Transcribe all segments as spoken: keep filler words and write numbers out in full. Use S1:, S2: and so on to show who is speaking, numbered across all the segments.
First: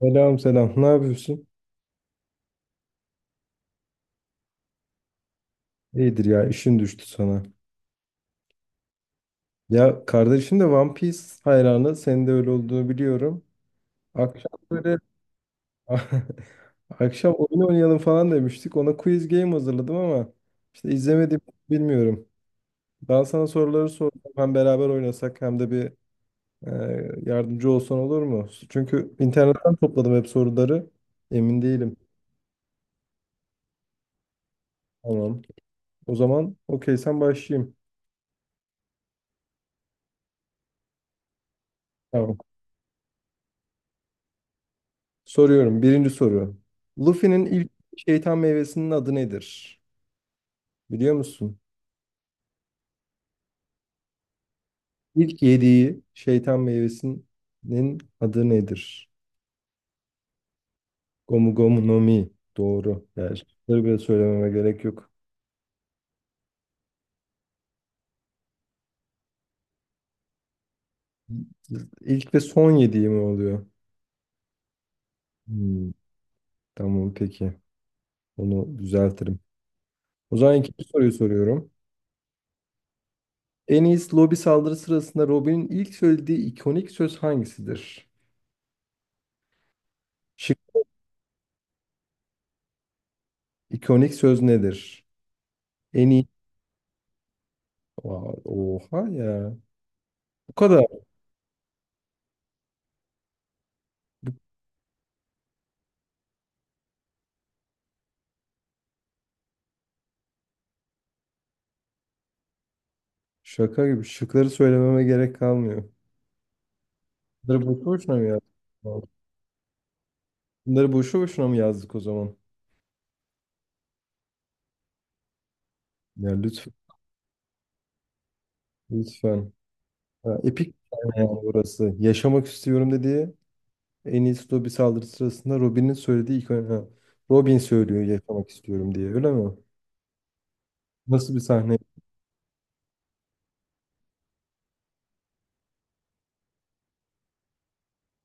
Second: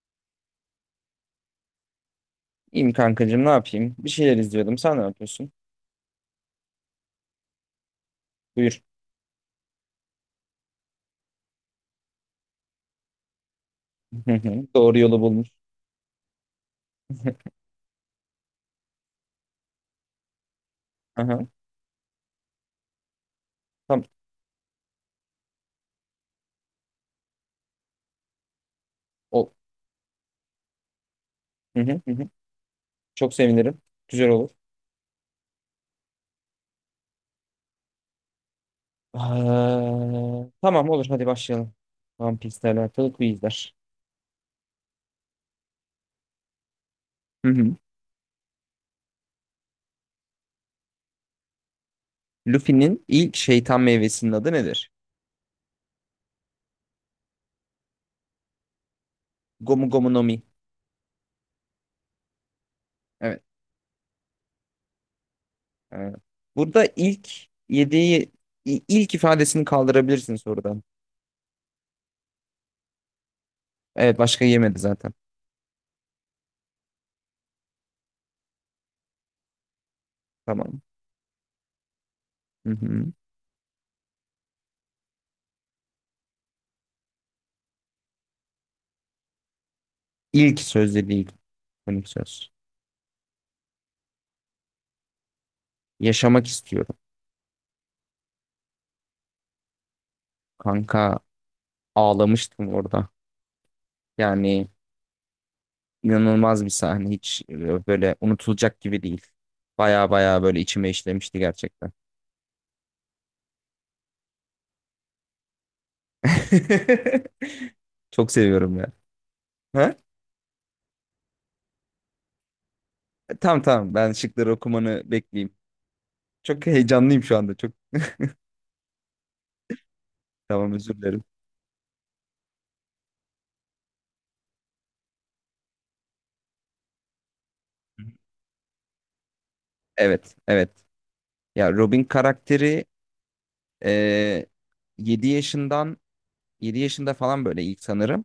S1: Selam selam. Ne yapıyorsun?
S2: İyiyim kankacığım, ne yapayım? Bir şeyler izliyordum. Sen ne yapıyorsun?
S1: İyidir ya, işin düştü sana.
S2: Buyur.
S1: Ya, kardeşin de One Piece hayranı. Senin de öyle olduğunu biliyorum.
S2: Hı
S1: Akşam
S2: hı,
S1: böyle
S2: doğru yolu bulmuş.
S1: akşam oyun oynayalım falan demiştik. Ona quiz game hazırladım ama işte izlemedim
S2: Aha,
S1: bilmiyorum. Ben sana soruları
S2: tam
S1: sordum. Hem beraber oynasak hem de bir e, yardımcı olsan olur mu? Çünkü
S2: o.
S1: internetten topladım hep soruları. Emin
S2: Hı
S1: değilim.
S2: hı, hı hı. Çok sevinirim. Güzel olur.
S1: Tamam. O zaman okey sen başlayayım.
S2: Aa, tamam olur, hadi başlayalım. One
S1: Tamam.
S2: Piece'le alakalı quizler.
S1: Soruyorum. Birinci soru. Luffy'nin
S2: Hı
S1: ilk
S2: hı.
S1: şeytan meyvesinin adı nedir? Biliyor musun?
S2: Luffy'nin ilk şeytan meyvesinin adı nedir?
S1: İlk yediği şeytan meyvesinin adı nedir?
S2: Gomu Gomu no Mi.
S1: Gomu Gomu no Mi. Doğru. Yani
S2: Evet.
S1: şıkları bile söylememe gerek yok.
S2: Ee, Burada ilk yediği i- ilk ifadesini kaldırabilirsin sorudan.
S1: İlk ve son yediği mi oluyor?
S2: Evet, başka yemedi zaten.
S1: Hmm, tamam peki. Onu düzeltirim. O zaman
S2: Tamam.
S1: ikinci soruyu soruyorum.
S2: Hı hı.
S1: En iyisi lobi saldırı sırasında Robin'in ilk söylediği ikonik söz hangisidir? Şık
S2: İlk söz dediği ilk. Konik söz.
S1: ikonik söz nedir? En iyi
S2: Yaşamak istiyorum.
S1: vay, oha ya. Bu kadar.
S2: Kanka, ağlamıştım orada. Yani inanılmaz bir sahne. Hiç e, böyle unutulacak gibi değil. Baya baya böyle içime işlemişti gerçekten.
S1: Şaka gibi. Şıkları söylememe gerek kalmıyor. Bunları boşu boşuna mı
S2: Çok
S1: yazdık?
S2: seviyorum ya. Ha?
S1: Bunları boşu boşuna mı yazdık o zaman?
S2: Tamam tamam ben şıkları okumanı bekleyeyim.
S1: Ya
S2: Çok
S1: lütfen.
S2: heyecanlıyım şu anda. Çok
S1: Lütfen. Ya, epik
S2: tamam,
S1: bir
S2: özür
S1: sahne
S2: dilerim.
S1: yani burası. Yaşamak istiyorum dediği en iyisi Dobby saldırı sırasında Robin'in söylediği ilk ha, Robin söylüyor yaşamak istiyorum diye. Öyle mi?
S2: Evet evet.
S1: Nasıl bir
S2: Ya,
S1: sahne?
S2: Robin karakteri, e, yedi yaşından yedi yaşında falan böyle ilk sanırım.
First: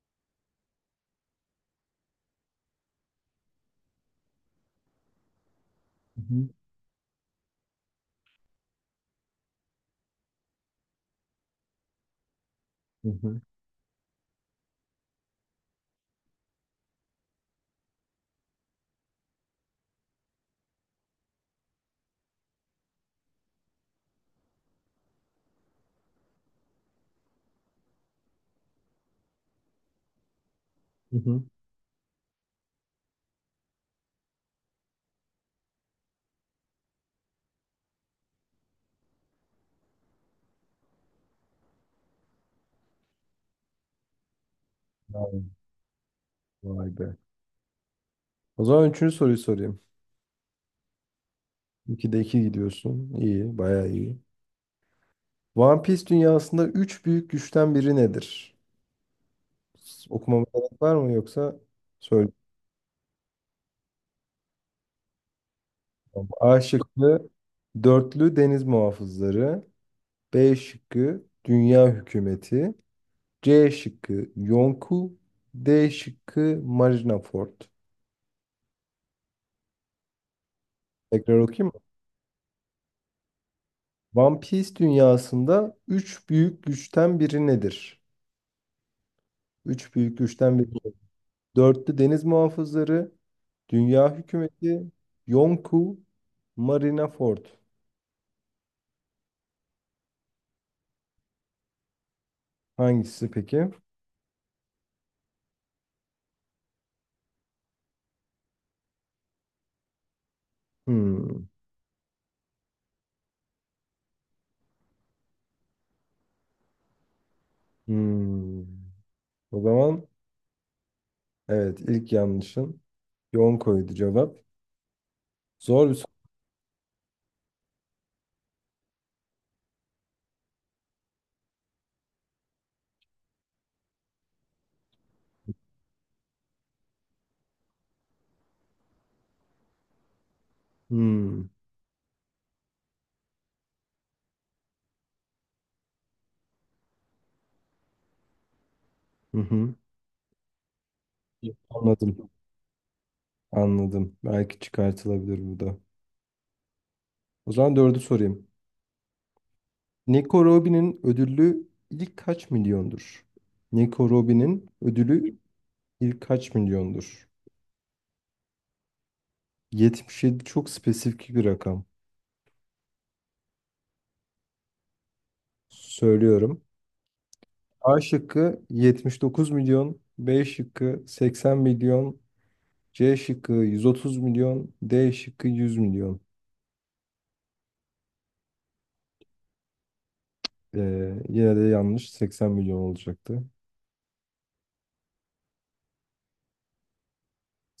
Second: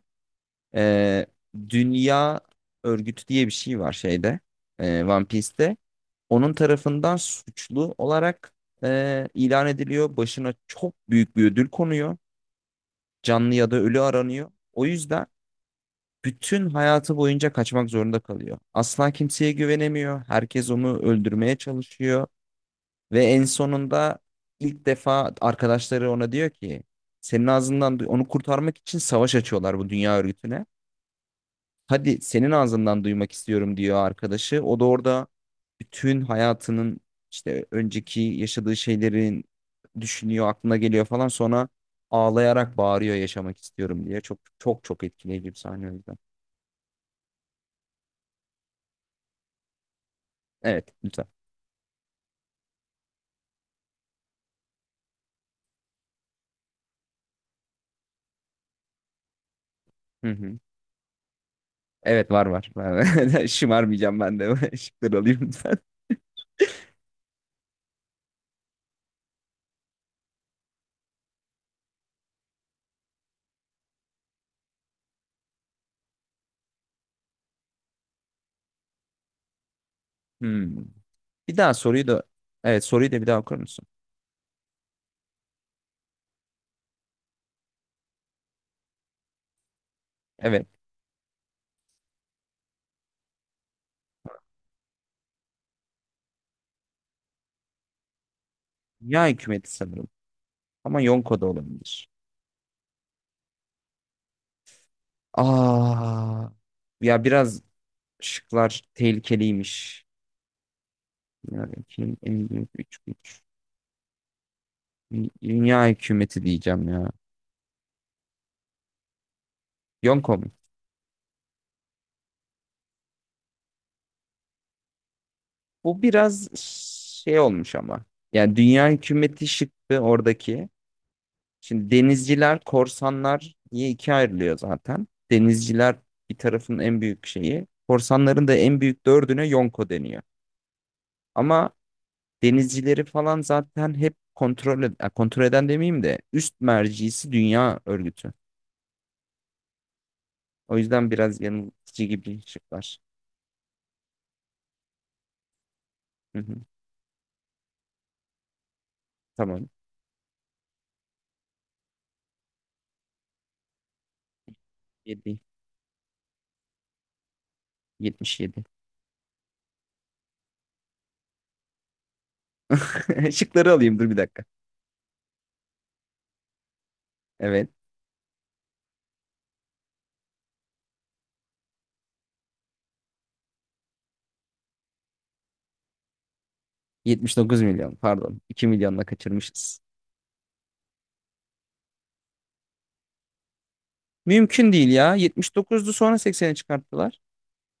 S2: Ee, Dünya Örgütü diye bir şey var şeyde, e, One Piece'te.
S1: Hı hı.
S2: Onun tarafından suçlu olarak e, ilan ediliyor. Başına çok büyük bir ödül konuyor.
S1: Hı hı.
S2: Canlı ya da ölü aranıyor. O yüzden bütün hayatı boyunca kaçmak zorunda kalıyor. Asla kimseye güvenemiyor. Herkes onu öldürmeye çalışıyor. Ve en sonunda ilk defa arkadaşları ona diyor ki senin ağzından onu kurtarmak için savaş açıyorlar bu dünya örgütüne.
S1: Hı hı.
S2: Hadi senin ağzından duymak istiyorum, diyor arkadaşı. O da orada bütün hayatının, işte önceki yaşadığı şeylerin düşünüyor, aklına geliyor falan. Sonra ağlayarak bağırıyor yaşamak istiyorum diye. Çok çok çok
S1: Vay,
S2: etkileyici bir sahne, o yüzden.
S1: vay be. O zaman üçüncü soruyu sorayım.
S2: Evet, lütfen.
S1: İkide iki gidiyorsun. İyi. Bayağı iyi. One Piece dünyasında üç büyük güçten biri nedir?
S2: Hı
S1: Okumama
S2: hı.
S1: gerek var mı yoksa
S2: Evet
S1: söyleyeyim
S2: var, var, var. Şımarmayacağım ben de. Şıkları alayım lütfen.
S1: mi? A şıkkı dörtlü deniz muhafızları. B şıkkı dünya hükümeti. C şıkkı Yonku. D şıkkı Marineford.
S2: Hmm.
S1: Tekrar
S2: Bir
S1: okuyayım
S2: daha
S1: mı?
S2: soruyu da, evet soruyu da bir daha okur musun?
S1: One Piece dünyasında üç büyük güçten biri nedir? Üç büyük güçten
S2: Evet.
S1: biri. Dörtlü deniz muhafızları, dünya hükümeti, Yonku, Marineford.
S2: Ya, hükümeti sanırım. Ama Yonko da olabilir.
S1: Hangisi peki?
S2: Aa, ya biraz şıklar tehlikeliymiş.
S1: Hmm.
S2: Dünya ülkenin en büyük üç güç. Dü- Dünya hükümeti diyeceğim ya.
S1: Hmm. O zaman
S2: Yonko mu?
S1: evet ilk yanlışın yoğun koydu cevap. Zor bir
S2: Bu
S1: soru.
S2: biraz şey olmuş ama. Yani dünya hükümeti şıktı oradaki. Şimdi denizciler, korsanlar diye ikiye ayrılıyor zaten. Denizciler bir tarafın en büyük şeyi. Korsanların da en büyük dördüne Yonko deniyor.
S1: Hmm.
S2: Ama denizcileri falan zaten hep kontrol, ed- ya kontrol eden demeyeyim de üst mercisi dünya örgütü.
S1: Hı hı.
S2: O yüzden biraz yanıltıcı
S1: Anladım.
S2: gibi şıklar.
S1: Anladım. Belki çıkartılabilir bu da.
S2: Hı hı.
S1: O zaman dördü sorayım.
S2: Tamam.
S1: Nico Robin'in ödüllü ilk kaç milyondur? Nico Robin'in ödülü
S2: yedi.
S1: ilk kaç milyondur?
S2: yetmiş yedi.
S1: yetmiş yedi çok spesifik bir rakam.
S2: Şıkları alayım, dur bir dakika.
S1: Söylüyorum.
S2: Evet.
S1: A şıkkı yetmiş dokuz milyon, B şıkkı seksen milyon, C şıkkı yüz otuz milyon, D şıkkı yüz milyon.
S2: yetmiş dokuz milyon, pardon. iki milyonla kaçırmışız.
S1: Ee, yine de yanlış, seksen milyon olacaktı.
S2: Mümkün değil ya. yetmiş dokuzdu, sonra seksene çıkarttılar.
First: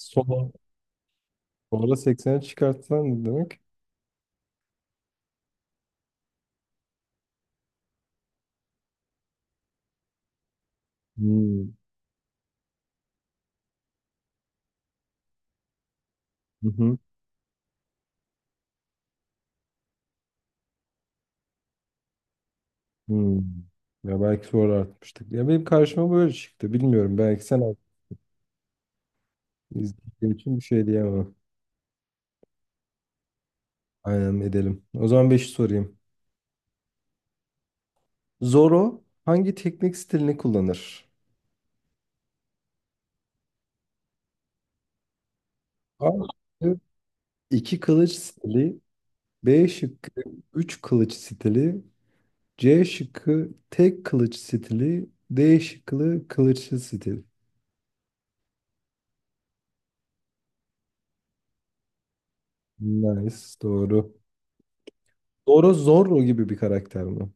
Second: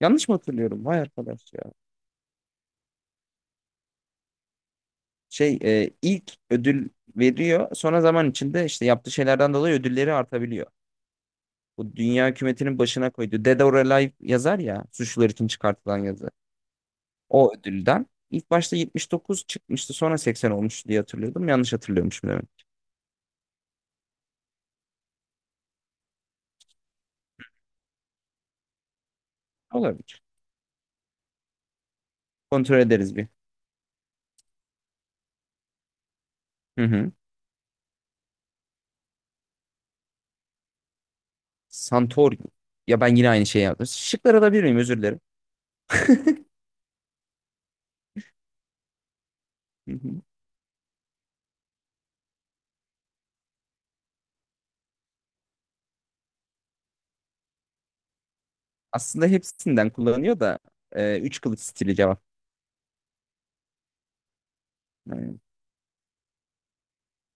S2: Yanlış mı hatırlıyorum? Vay arkadaş ya.
S1: Sonra seksene çıkartsan ne demek?
S2: Şey e, ilk ödül veriyor. Sonra zaman içinde işte yaptığı şeylerden dolayı ödülleri artabiliyor.
S1: Hmm.
S2: Bu dünya hükümetinin başına koydu. Dead or Alive yazar ya. Suçlular için çıkartılan yazı.
S1: Hı hı.
S2: O ödülden. İlk başta yetmiş dokuz çıkmıştı, sonra seksen olmuş diye hatırlıyordum. Yanlış hatırlıyormuşum demek.
S1: Hmm. Ya belki sonra artmıştık. Ya benim karşıma böyle çıktı. Bilmiyorum. Belki sen alt-
S2: Olabilir.
S1: izlediğin için bir şey diyemem.
S2: Kontrol ederiz bir.
S1: Aynen edelim. O zaman beşi sorayım.
S2: Hı hı.
S1: Zoro hangi teknik stilini kullanır?
S2: Santorini. Ya ben yine aynı şeyi yaptım. Şıkları alabilir miyim? Özür dilerim.
S1: A şıkkı iki kılıç stili, B
S2: Hı hı.
S1: şıkkı üç kılıç stili, C şıkkı tek kılıç stili, D şıkkı kılıçlı stil.
S2: Aslında hepsinden kullanıyor da, e, üç kılıç stili cevap.
S1: Nice, doğru. Doğru, Zorro gibi bir karakter mi?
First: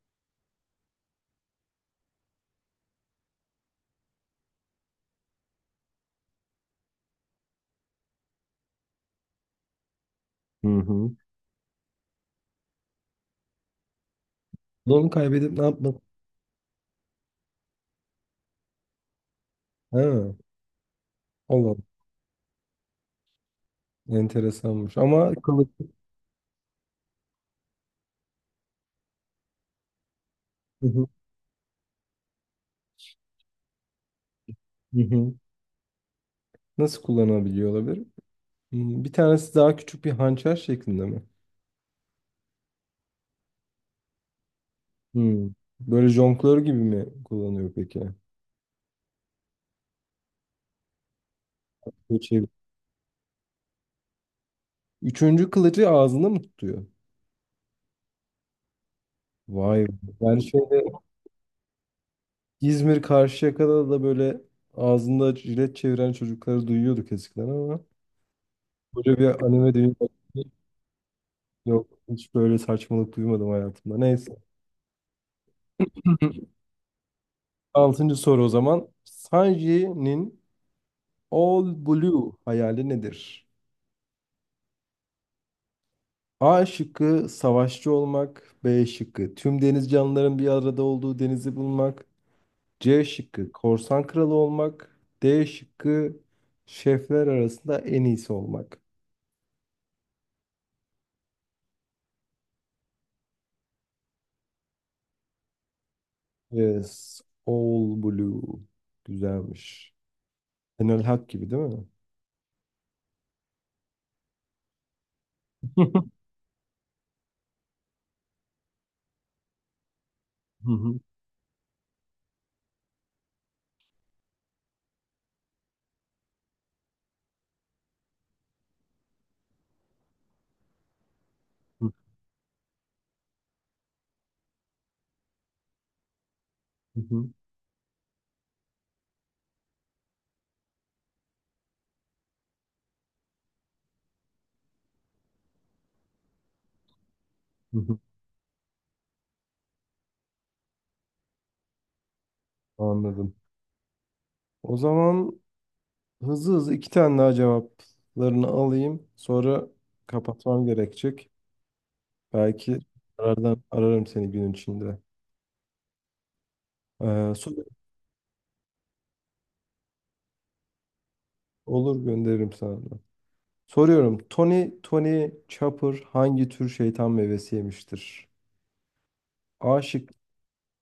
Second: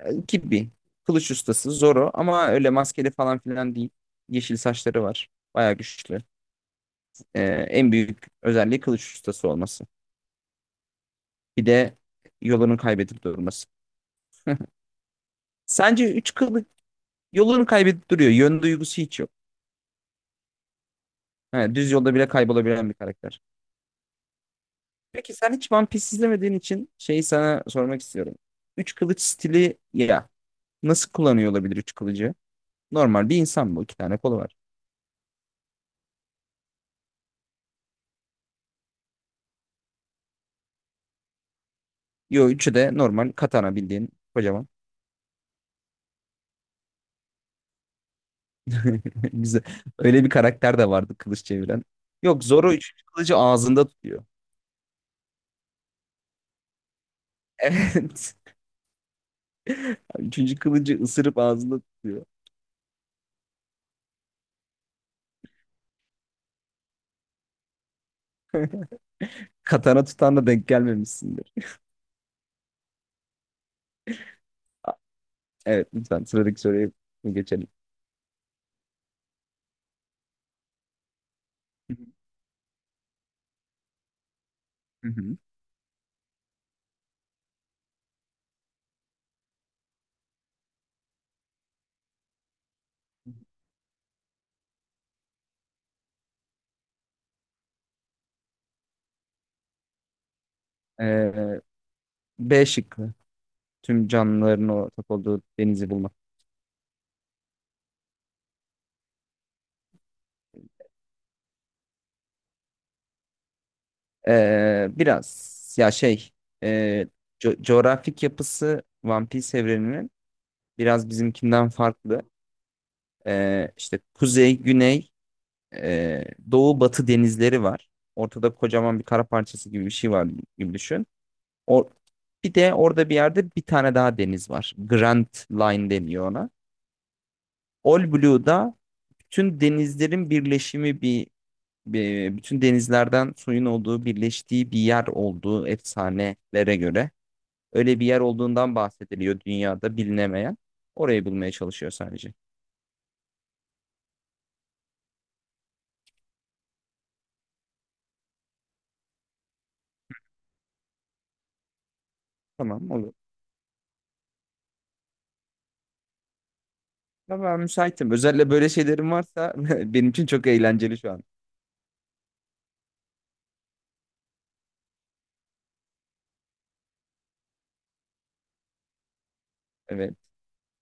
S2: E, Gibi. Kılıç ustası Zoro, ama öyle maskeli falan filan değil. Yeşil saçları var. Bayağı güçlü. E, en büyük özelliği kılıç ustası olması.
S1: Hı hı.
S2: Bir de yolunu kaybedip durması.
S1: Onu kaybedip ne yapmak?
S2: Sence üç kılıç Yolunu kaybedip duruyor. Yön duygusu hiç yok.
S1: Ha,
S2: Ha,
S1: Allah,
S2: düz yolda bile kaybolabilen bir karakter.
S1: enteresanmış. Ama
S2: Peki sen
S1: kılıç
S2: hiç One Piece izlemediğin için şeyi sana sormak istiyorum. Üç kılıç stili ya,
S1: hı hı.
S2: nasıl kullanıyor olabilir üç kılıcı? Normal bir insan bu. İki tane kolu var.
S1: Hı hı. Nasıl kullanabiliyor olabilir? Hmm, bir tanesi daha küçük bir hançer şeklinde mi?
S2: Yo, üçü de normal katana, bildiğin kocaman.
S1: Hmm. Böyle jonglör gibi mi kullanıyor peki?
S2: Güzel. Öyle bir karakter de vardı kılıç çeviren.
S1: Şey-
S2: Yok, Zoro üçüncü kılıcı ağzında tutuyor.
S1: üçüncü kılıcı ağzında mı tutuyor?
S2: Evet.
S1: Vay be. Ben
S2: Üçüncü
S1: şey
S2: kılıcı ısırıp ağzında tutuyor.
S1: İzmir Karşıyaka'da da böyle ağzında jilet çeviren çocukları duyuyorduk eskiden ama böyle bir anime
S2: Katana
S1: dünyası
S2: tutan da denk gelmemişsindir.
S1: yok. Hiç böyle saçmalık duymadım hayatımda. Neyse.
S2: Evet, lütfen sıradaki soruya geçelim.
S1: Altıncı soru o zaman. Sanji'nin All Blue hayali nedir?
S2: Hı hı.
S1: A şıkkı savaşçı olmak. B şıkkı tüm deniz canlıların bir arada olduğu denizi bulmak. C şıkkı korsan kralı olmak. D şıkkı şefler arasında en iyisi olmak.
S2: Ee, B şıkkı. Tüm canlıların ortak olduğu denizi bulmak.
S1: Yes. All Blue. Güzelmiş. Enel Hak gibi değil mi?
S2: Ee, biraz ya şey e, co- Coğrafik yapısı One Piece evreninin
S1: Hı hı,
S2: biraz bizimkinden farklı. Ee, işte kuzey, güney, e, doğu, batı denizleri var. Ortada kocaman bir kara parçası gibi bir şey var gibi düşün. O,
S1: hı
S2: bir de orada bir yerde bir tane daha deniz var. Grand Line deniyor ona.
S1: hı,
S2: All Blue'da bütün denizlerin birleşimi bir, e, bütün denizlerden suyun olduğu birleştiği bir yer olduğu efsanelere göre
S1: hı hı.
S2: öyle bir yer olduğundan bahsediliyor dünyada bilinemeyen. Orayı bulmaya çalışıyor sadece.
S1: Anladım. O zaman hızlı hızlı iki tane daha cevaplarını alayım. Sonra kapatmam gerekecek. Belki
S2: Tamam, olur.
S1: arardan ararım seni gün içinde. Ee,
S2: Ya
S1: sor-
S2: ben müsaitim. Özellikle böyle şeylerim varsa benim için çok eğlenceli şu an.
S1: olur, gönderirim sana da. Soruyorum. Tony Tony Chopper hangi tür şeytan meyvesi yemiştir? A şıkkı
S2: Evet.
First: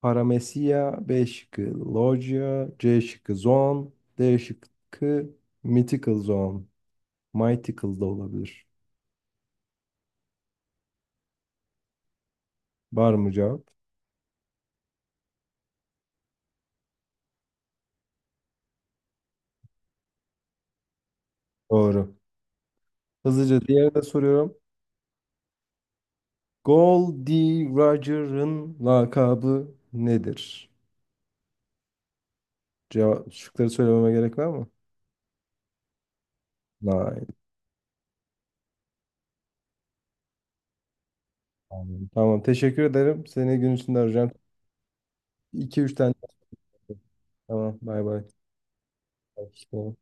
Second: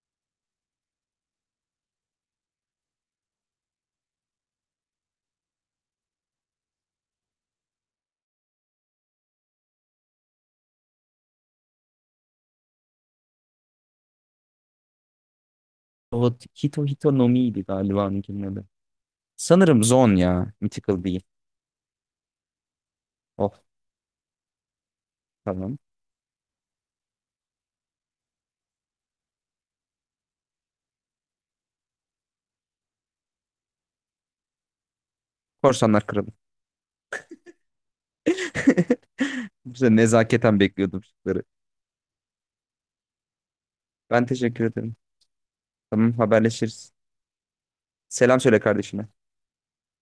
S1: Paramecia, B şıkkı Loggia, C şıkkı Zoan, D şıkkı Mythical Zoan. Mythical da olabilir. Var mı cevap?
S2: O Hito Hito no Mi'ydi galiba onunkinin adı. Sanırım Zon ya. Mythical değil.
S1: Doğru.
S2: Oh,
S1: Hızlıca diğerini de soruyorum.
S2: tamam.
S1: Goldie Roger'ın lakabı nedir? Cevap, şıkları söylememe gerek var mı?
S2: Korsanlar Kralı.
S1: Hayır.
S2: Bize nezaketen bekliyordum şıkları.
S1: Tamam, tamam, teşekkür ederim. Seni gün içinde
S2: Ben
S1: arayacağım.
S2: teşekkür ederim.
S1: iki üç
S2: Tamam,
S1: tane.
S2: haberleşiriz.
S1: Tamam, bay bay.
S2: Selam söyle kardeşine.
S1: Hoşça kal.